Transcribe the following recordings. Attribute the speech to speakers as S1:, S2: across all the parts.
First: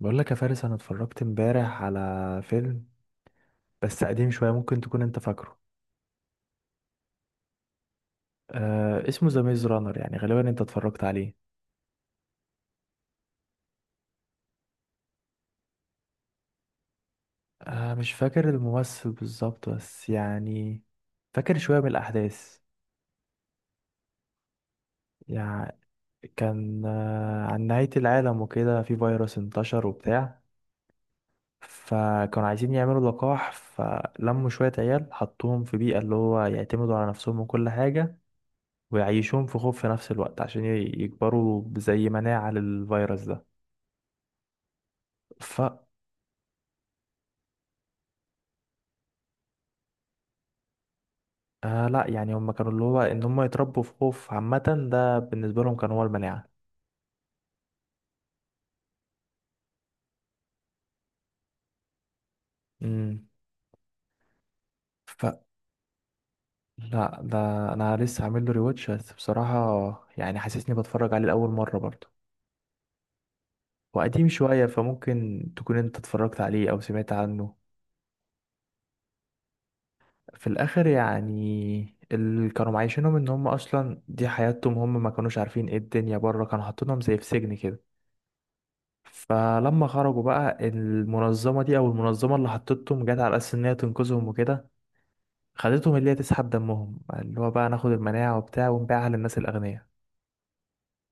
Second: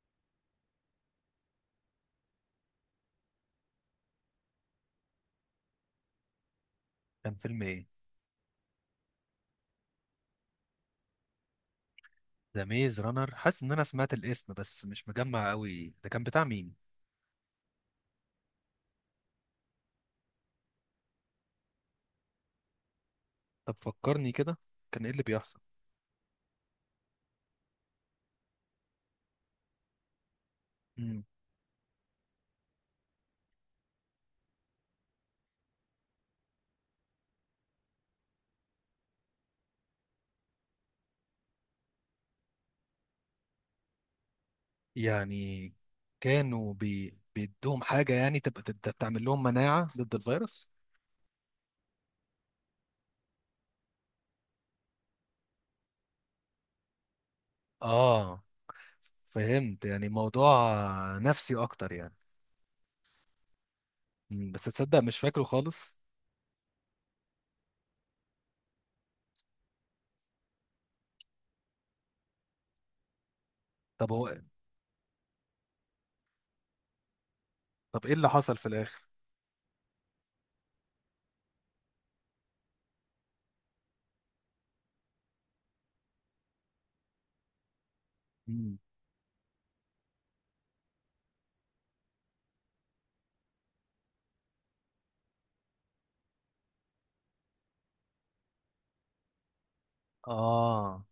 S1: بقول لك يا فارس، انا اتفرجت امبارح على فيلم بس قديم شويه، ممكن تكون انت فاكره.
S2: كان فيلم ايه؟
S1: اسمه ذا ميز رانر، يعني غالبا انت اتفرجت عليه.
S2: ذا ميز رانر. حاسس ان انا سمعت الاسم بس مش مجمع قوي، ده كان بتاع مين؟
S1: مش فاكر الممثل بالظبط، بس يعني فاكر شويه من الاحداث.
S2: طب فكرني كده، كان ايه اللي بيحصل؟
S1: يعني كان عن نهايه العالم وكده، في فيروس انتشر وبتاع.
S2: مم.
S1: فكانوا عايزين يعملوا لقاح، فلموا شويه عيال حطوهم في بيئه اللي هو يعتمدوا على نفسهم وكل حاجه، ويعيشوهم في خوف في نفس الوقت عشان يكبروا زي مناعة للفيروس ده. ف
S2: يعني كانوا بيدوهم حاجة يعني تبقى تعمل لهم مناعة ضد الفيروس.
S1: لا يعني هم كانوا اللي هو ان هم يتربوا في خوف، عامة ده بالنسبة لهم كان هو المناعة.
S2: اه فهمت، يعني موضوع نفسي اكتر يعني.
S1: امم
S2: مم. بس تصدق مش
S1: ف
S2: فاكره خالص.
S1: لا ده انا لسه عامل له ريواتش، بس بصراحة يعني حاسسني بتفرج عليه لأول مرة برضه.
S2: طب
S1: وقديم
S2: هو
S1: شوية، فممكن تكون انت اتفرجت عليه او سمعت عنه.
S2: طب ايه اللي حصل في الاخر؟
S1: في الاخر يعني اللي كانوا معايشينهم ان هم اصلا دي حياتهم، هم ما كانوش عارفين ايه الدنيا بره، كانوا حاطينهم زي في سجن كده.
S2: مم.
S1: فلما خرجوا بقى، المنظمة دي او المنظمة اللي حطتهم، جت على اساس ان هي تنقذهم وكده، خدتهم اللي هي تسحب دمهم اللي هو بقى ناخد المناعة وبتاع ونبيعها للناس الأغنياء.
S2: اه،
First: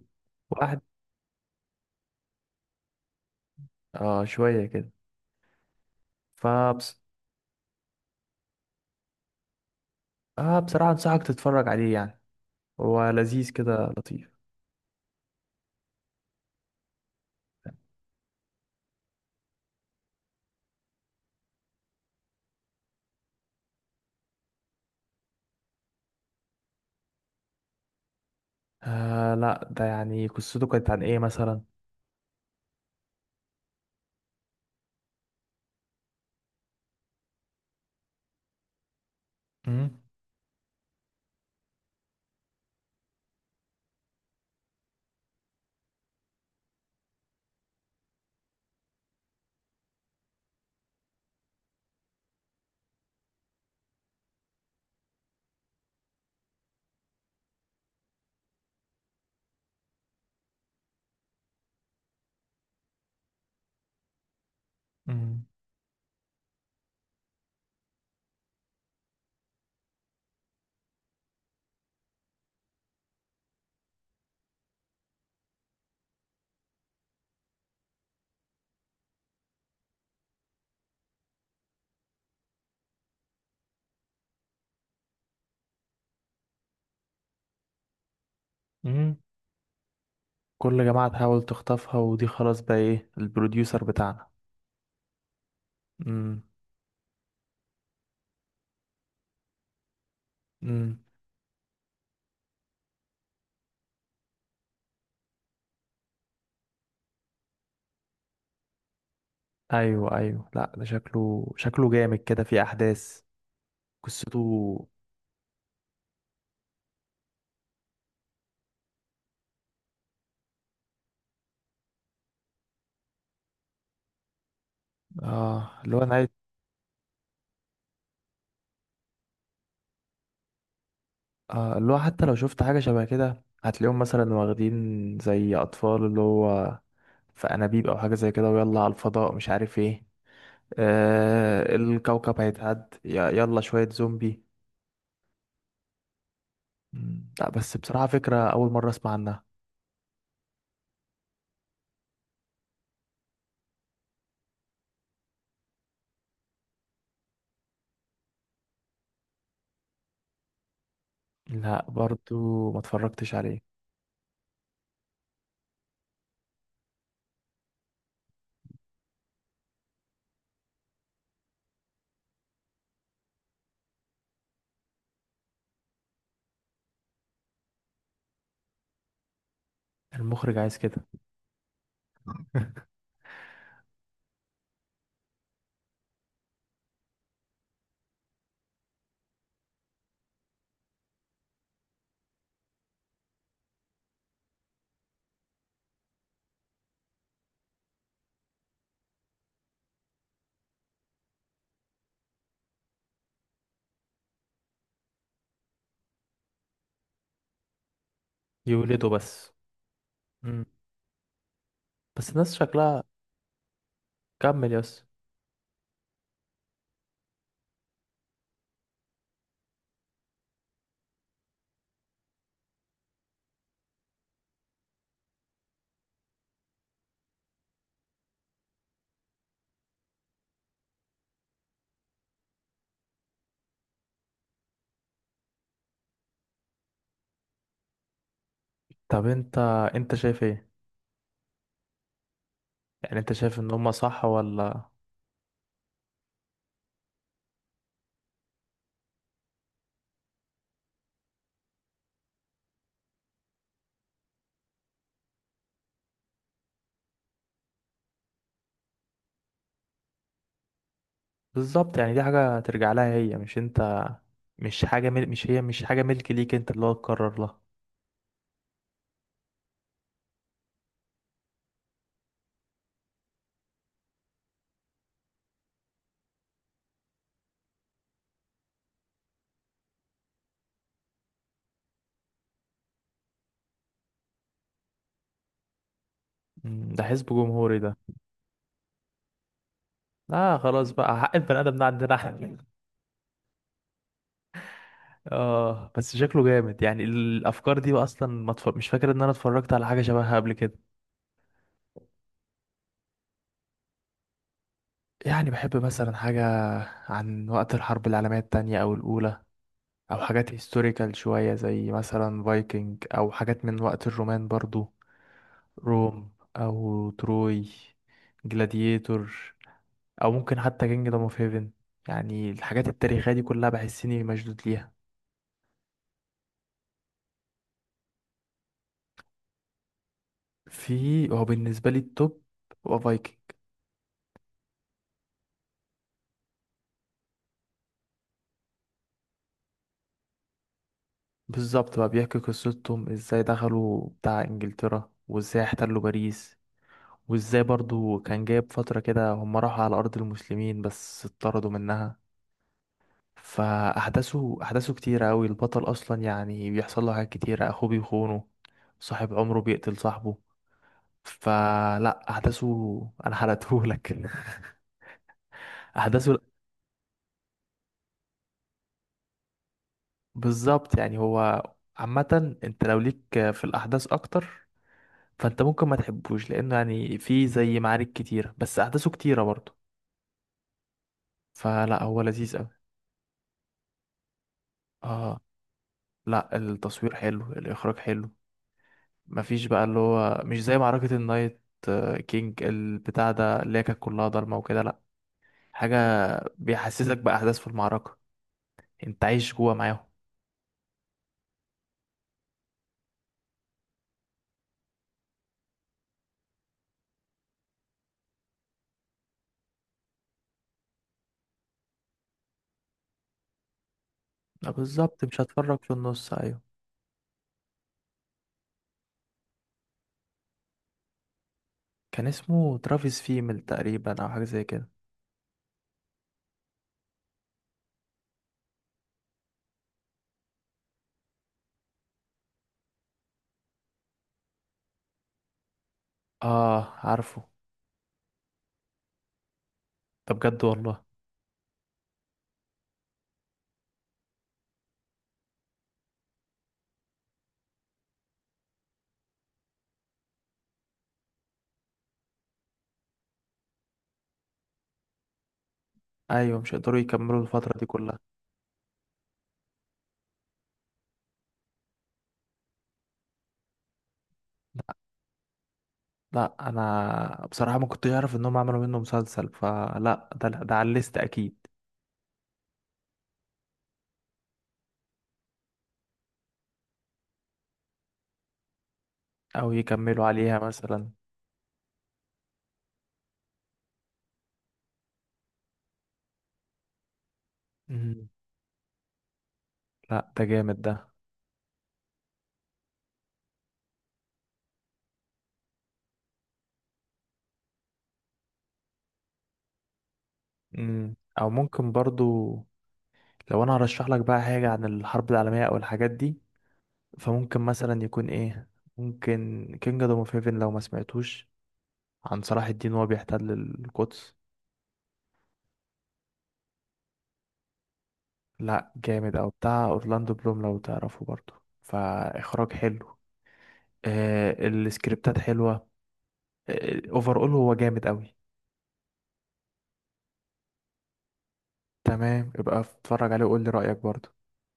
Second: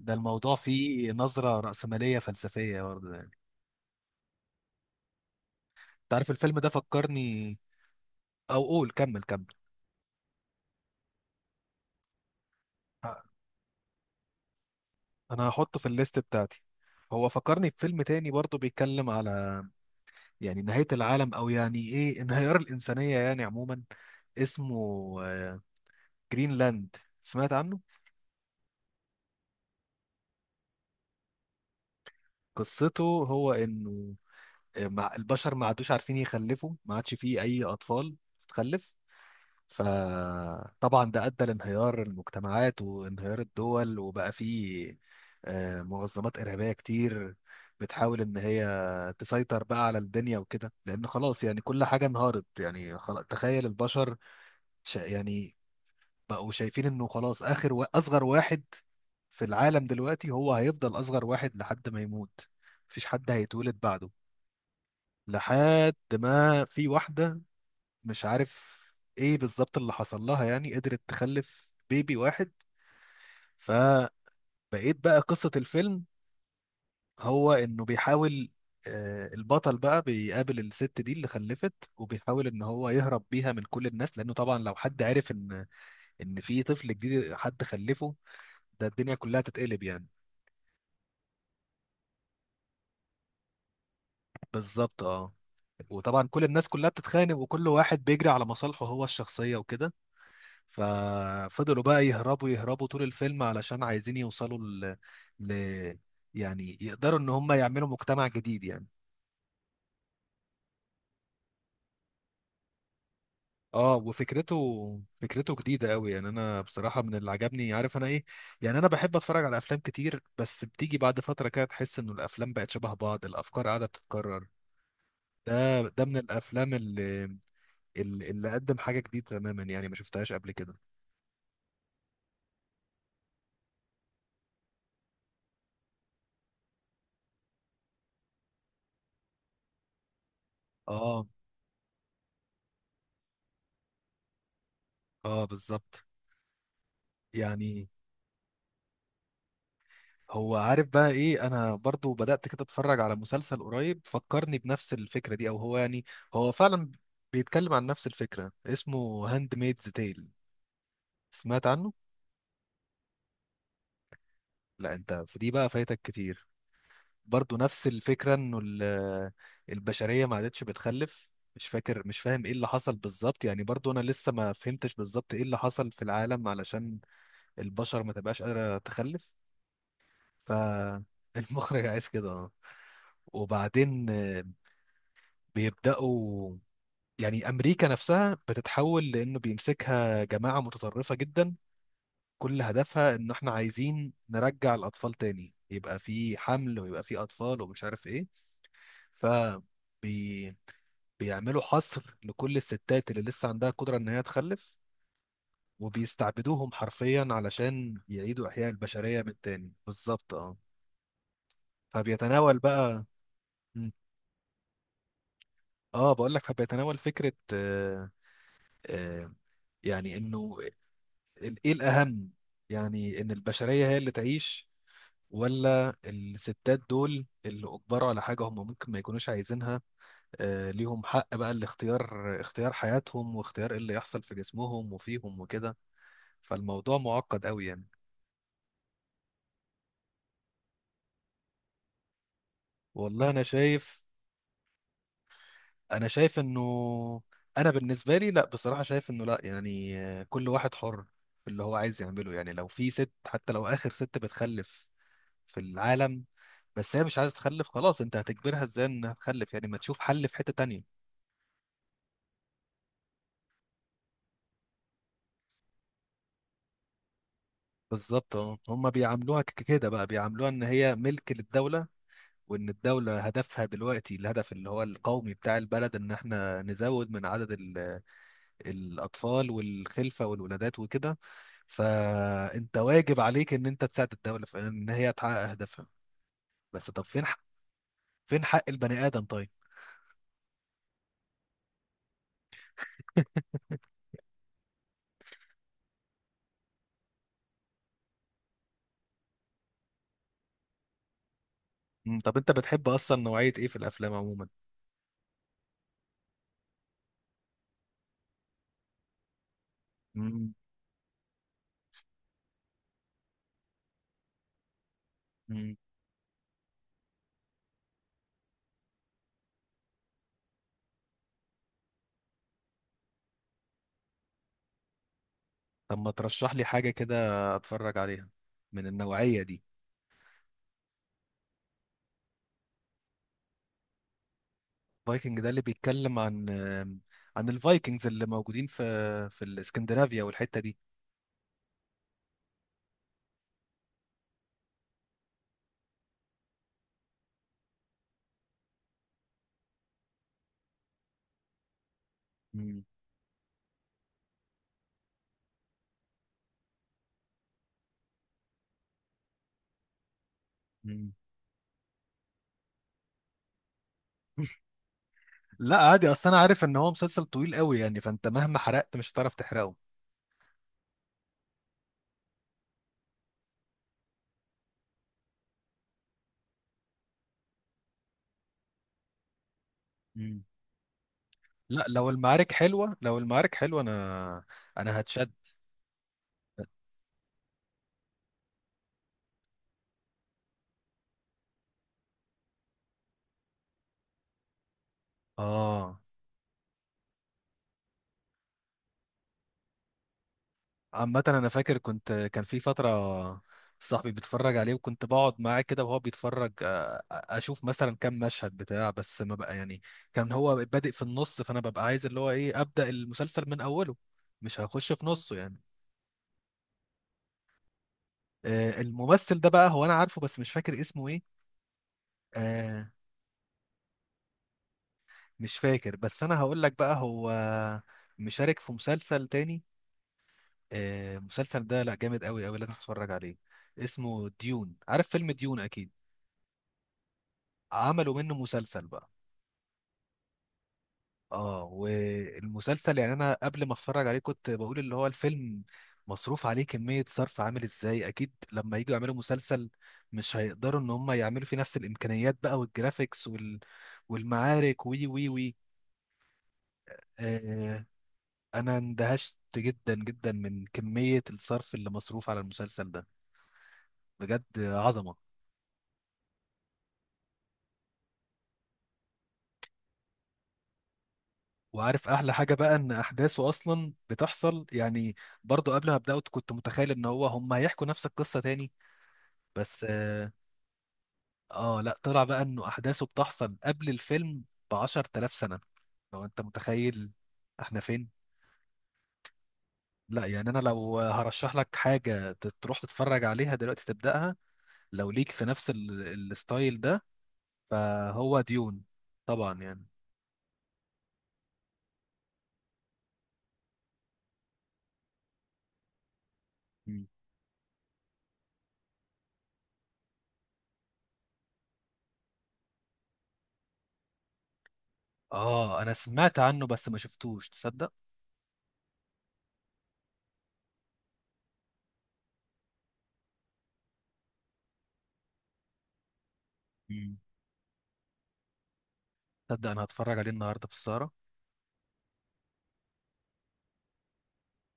S2: ده الموضوع
S1: واحد.
S2: فيه نظرة رأسمالية فلسفية برضه يعني.
S1: اه شوية كده.
S2: تعرف الفيلم ده
S1: فبس
S2: فكرني، او قول كمل كمل.
S1: آه بصراحة أنصحك تتفرج عليه يعني، هو
S2: آه،
S1: لذيذ كده لطيف.
S2: انا هحطه في الليست بتاعتي. هو فكرني بفيلم تاني برضه بيتكلم على يعني نهاية العالم او يعني ايه انهيار الانسانية يعني عموما. اسمه آه، جرينلاند. سمعت عنه؟
S1: آه لا، ده يعني قصته كانت عن إيه مثلا؟
S2: قصته هو انه آه، مع البشر ما عادوش عارفين يخلفوا، ما عادش فيه اي اطفال تخلف.
S1: مم،
S2: فطبعا ده أدى لانهيار المجتمعات وانهيار الدول، وبقى فيه آه، منظمات إرهابية كتير بتحاول إن هي تسيطر بقى على الدنيا وكده، لأن خلاص يعني كل حاجة انهارت. يعني خلاص، تخيل البشر يعني بقوا شايفين إنه خلاص آخر أصغر واحد في العالم دلوقتي هو هيفضل أصغر واحد لحد ما يموت، مفيش حد هيتولد بعده.
S1: مم،
S2: لحد ما في واحدة، مش عارف ايه بالظبط اللي حصل لها، يعني قدرت تخلف بيبي واحد. فبقيت، بقى قصة الفيلم هو انه بيحاول آه، البطل بقى بيقابل الست دي اللي خلفت وبيحاول ان هو يهرب بيها من كل الناس، لانه طبعا لو حد عرف ان في طفل جديد حد خلفه، ده الدنيا
S1: مم.
S2: كلها تتقلب يعني.
S1: كل جماعة تحاول تخطفها، ودي خلاص بقى إيه، البروديوسر بتاعنا.
S2: بالظبط اه. وطبعا
S1: مم،
S2: كل الناس كلها بتتخانق وكل واحد بيجري على مصالحه هو الشخصية وكده.
S1: مم.
S2: ففضلوا بقى يهربوا يهربوا طول الفيلم، علشان عايزين يوصلوا ل... يعني يقدروا ان هم يعملوا مجتمع جديد يعني.
S1: أيوه أيوه، لا ده شكله شكله جامد كده في أحداث.
S2: اه،
S1: قصته.
S2: فكرته جديدة قوي. يعني انا بصراحة من اللي عجبني عارف انا ايه، يعني انا بحب اتفرج على افلام كتير بس بتيجي بعد فترة كده تحس انه الافلام بقت شبه بعض، الافكار قاعدة بتتكرر.
S1: اه
S2: ده
S1: اللي هو
S2: ده
S1: أنا
S2: من
S1: عايز.
S2: الافلام اللي قدم حاجة جديدة تماما، يعني ما شفتهاش قبل كده.
S1: آه، اللي هو حتى لو شفت حاجة شبه كده، هتلاقيهم مثلا واخدين زي أطفال اللي هو في أنابيب أو حاجة زي كده، ويلا على الفضاء مش عارف ايه.
S2: اه
S1: آه الكوكب هيتعد يلا شوية زومبي.
S2: اه بالظبط.
S1: مم، لا بس
S2: يعني
S1: بصراحة فكرة أول مرة أسمع عنها.
S2: هو عارف بقى ايه، انا برضو بدأت كده اتفرج على مسلسل قريب فكرني بنفس الفكرة دي، او هو يعني هو فعلا بيتكلم عن نفس الفكرة. اسمه هاند ميدز تيل، سمعت
S1: لا
S2: عنه؟
S1: برضو ما اتفرجتش عليه.
S2: لا انت في دي بقى فايتك كتير. برضو نفس الفكرة، انه البشرية ما عادتش بتخلف. مش فاكر، مش فاهم ايه اللي حصل بالظبط، يعني برضو انا لسه ما فهمتش بالظبط ايه اللي حصل في العالم علشان البشر ما تبقاش قادرة تخلف.
S1: المخرج عايز كده.
S2: فالمخرج عايز كده اه. وبعدين بيبداوا يعني امريكا نفسها بتتحول، لانه بيمسكها جماعه متطرفه جدا كل هدفها ان احنا عايزين نرجع الاطفال تاني، يبقى في حمل ويبقى في اطفال ومش عارف ايه. ف بي- بيعملوا حصر لكل الستات اللي لسه عندها قدرة إن هي تخلف، وبيستعبدوهم حرفيا علشان يعيدوا إحياء
S1: يولده
S2: البشرية من
S1: بس.
S2: تاني. بالظبط اه.
S1: مم. بس الناس
S2: فبيتناول
S1: شكلها.
S2: بقى. مم.
S1: كمل يس.
S2: اه بقول لك، فبيتناول فكرة آه، آه يعني إنه ايه الاهم، يعني ان البشريه هي اللي تعيش، ولا الستات دول اللي اجبروا على حاجه هم ممكن ما يكونوش عايزينها. آه ليهم حق بقى الاختيار، اختيار حياتهم واختيار ايه اللي يحصل في جسمهم وفيهم وكده. فالموضوع معقد قوي يعني.
S1: طب انت شايف ايه؟ يعني
S2: والله
S1: انت
S2: انا
S1: شايف ان هما
S2: شايف،
S1: صح ولا؟
S2: انه انا بالنسبه لي لا بصراحه، شايف انه لا يعني آه، كل واحد حر في اللي هو عايز يعمله. يعني لو في ست حتى لو اخر ست بتخلف في العالم، بس هي مش عايزه تخلف خلاص، انت هتجبرها ازاي انها تخلف؟ يعني ما تشوف حل في حته تانية.
S1: بالظبط، يعني دي حاجة ترجع لها هي، مش انت. مش حاجة مش مش حاجة ملك ليك انت اللي هو تقرر لها.
S2: بالظبط اه. هم بيعاملوها كده بقى، بيعاملوها ان هي ملك للدوله، وان الدوله هدفها دلوقتي الهدف اللي هو القومي بتاع البلد ان احنا نزود من عدد الاطفال والخلفه والولادات وكده. فانت واجب عليك ان انت تساعد الدوله في ان هي تحقق اهدافها.
S1: مم،
S2: بس
S1: ده
S2: طب
S1: حزب جمهوري ده.
S2: فين حق البني ادم طيب؟
S1: اه خلاص بقى، حق البني ادم ده عندنا احنا. اه بس شكله جامد يعني، الافكار دي بقى اصلا ما اتف... مش فاكر ان انا اتفرجت على حاجة شبهها قبل كده.
S2: مم، طب انت بتحب اصلا نوعيه ايه في الافلام عموما؟
S1: يعني بحب مثلا حاجة عن وقت الحرب العالمية التانية او الاولى، او حاجات هيستوريكال شوية، زي مثلا فايكنج، او حاجات من وقت الرومان برضو.
S2: مم.
S1: روم، او تروي، جلاديتور، او ممكن حتى كينجدوم اوف هيفن. يعني الحاجات التاريخيه دي كلها بحس اني مشدود ليها.
S2: طب ما ترشح لي حاجة كده اتفرج عليها من النوعية دي.
S1: في هو بالنسبه لي التوب، هو فايكنج.
S2: فايكنج ده اللي بيتكلم عن، الفايكنجز اللي موجودين في، الاسكندنافيا والحتة دي؟
S1: بالظبط، بقى بيحكي قصتهم ازاي دخلوا بتاع انجلترا، وازاي احتلوا باريس، وازاي برضو كان جايب فتره كده هم راحوا على ارض المسلمين بس اتطردوا منها.
S2: مم.
S1: احداثه كتيره قوي، البطل اصلا يعني بيحصل له حاجات كتيره، اخوه بيخونه، صاحب عمره بيقتل صاحبه.
S2: مم.
S1: فلا احداثه، انا حرقتهولك.
S2: لا عادي، اصل انا
S1: احداثه،
S2: عارف ان هو مسلسل طويل قوي يعني، فانت مهما حرقت مش هتعرف تحرقه.
S1: بالظبط. يعني هو، عامة انت لو ليك في الأحداث أكتر، فانت ممكن ما تحبوش، لأنه يعني فيه زي معارك كتيرة، بس أحداثه كتيرة برضه.
S2: مم. لا
S1: فلا
S2: لو
S1: هو
S2: المعارك
S1: لذيذ أوي.
S2: حلوة، لو المعارك حلوة انا، هتشد.
S1: اه لا، التصوير حلو، الإخراج حلو. مفيش بقى اللي هو مش زي معركة النايت، آه، كينج البتاع ده اللي هي كانت كلها ضلمة وكده، لا حاجة
S2: اه
S1: بيحسسك بأحداث في المعركة، انت عايش جوا معاهم.
S2: عامة أنا فاكر، كان في فترة صاحبي بيتفرج عليه وكنت بقعد معاه كده وهو بيتفرج، آه، أشوف مثلا كام مشهد بتاع بس، ما بقى يعني كان هو بادئ في النص، فأنا ببقى عايز اللي هو إيه أبدأ المسلسل من أوله، مش
S1: لا
S2: هخش في
S1: بالظبط،
S2: نصه
S1: مش
S2: يعني.
S1: هتفرج في النص، أيوه.
S2: آه، الممثل ده بقى هو أنا عارفه بس مش فاكر اسمه إيه.
S1: كان اسمه
S2: آه،
S1: ترافيس فيمل تقريبا، أو حاجة زي كده.
S2: مش فاكر، بس أنا هقول لك بقى هو مشارك في مسلسل تاني. آه، المسلسل ده لأ جامد أوي أوي، لازم تتفرج عليه. اسمه ديون، عارف فيلم ديون أكيد.
S1: اه عارفه.
S2: عملوا منه مسلسل بقى.
S1: ده بجد والله.
S2: اه، والمسلسل يعني انا قبل ما اتفرج عليه كنت بقول اللي هو الفيلم مصروف عليه كمية صرف عامل ازاي، اكيد لما يجوا يعملوا مسلسل مش هيقدروا ان هم يعملوا فيه نفس الامكانيات بقى، والجرافيكس والمعارك وي وي وي.
S1: ايوه مش هيقدروا يكملوا الفتره
S2: آه
S1: دي كلها.
S2: انا اندهشت جدا جدا من كمية الصرف اللي مصروف على المسلسل ده، بجد
S1: لا
S2: عظمة.
S1: لا، انا بصراحه ما كنتش اعرف انهم عملوا منه مسلسل، فلا ده على الليست اكيد.
S2: وعارف احلى حاجة بقى، ان احداثه اصلا بتحصل يعني، برضو قبل ما ابدأه كنت متخيل ان هو هم هيحكوا نفس القصة تاني
S1: او
S2: بس
S1: يكملوا
S2: اه،
S1: عليها مثلا.
S2: آه، لا طلع بقى انه احداثه بتحصل قبل الفيلم ب 10000 سنة، لو انت متخيل احنا فين.
S1: مم.
S2: لا
S1: لا ده
S2: يعني انا
S1: جامد
S2: لو
S1: ده.
S2: هرشح لك حاجة تروح تتفرج عليها دلوقتي تبدأها لو ليك في نفس الستايل ده، فهو ديون طبعا يعني.
S1: مم. او ممكن برضو، لو انا هرشح لك بقى حاجه عن الحرب العالميه او الحاجات دي،
S2: مم.
S1: فممكن مثلا يكون ايه، ممكن كينج دوم اوف هيفن لو ما سمعتوش، عن صلاح الدين وهو بيحتل القدس.
S2: اه انا سمعت عنه بس ما شفتوش تصدق.
S1: لا جامد، او بتاع اورلاندو بلوم لو تعرفه برضو، فاخراج حلو، آه السكريبتات حلوة،
S2: مم.
S1: اوفر اول هو جامد قوي.
S2: تصدق انا هتفرج عليه النهارده في السهرة.
S1: تمام، يبقى اتفرج عليه وقول لي رأيك برضو.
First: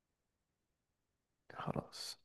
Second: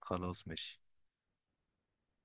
S2: خلاص ماشي.
S1: خلاص.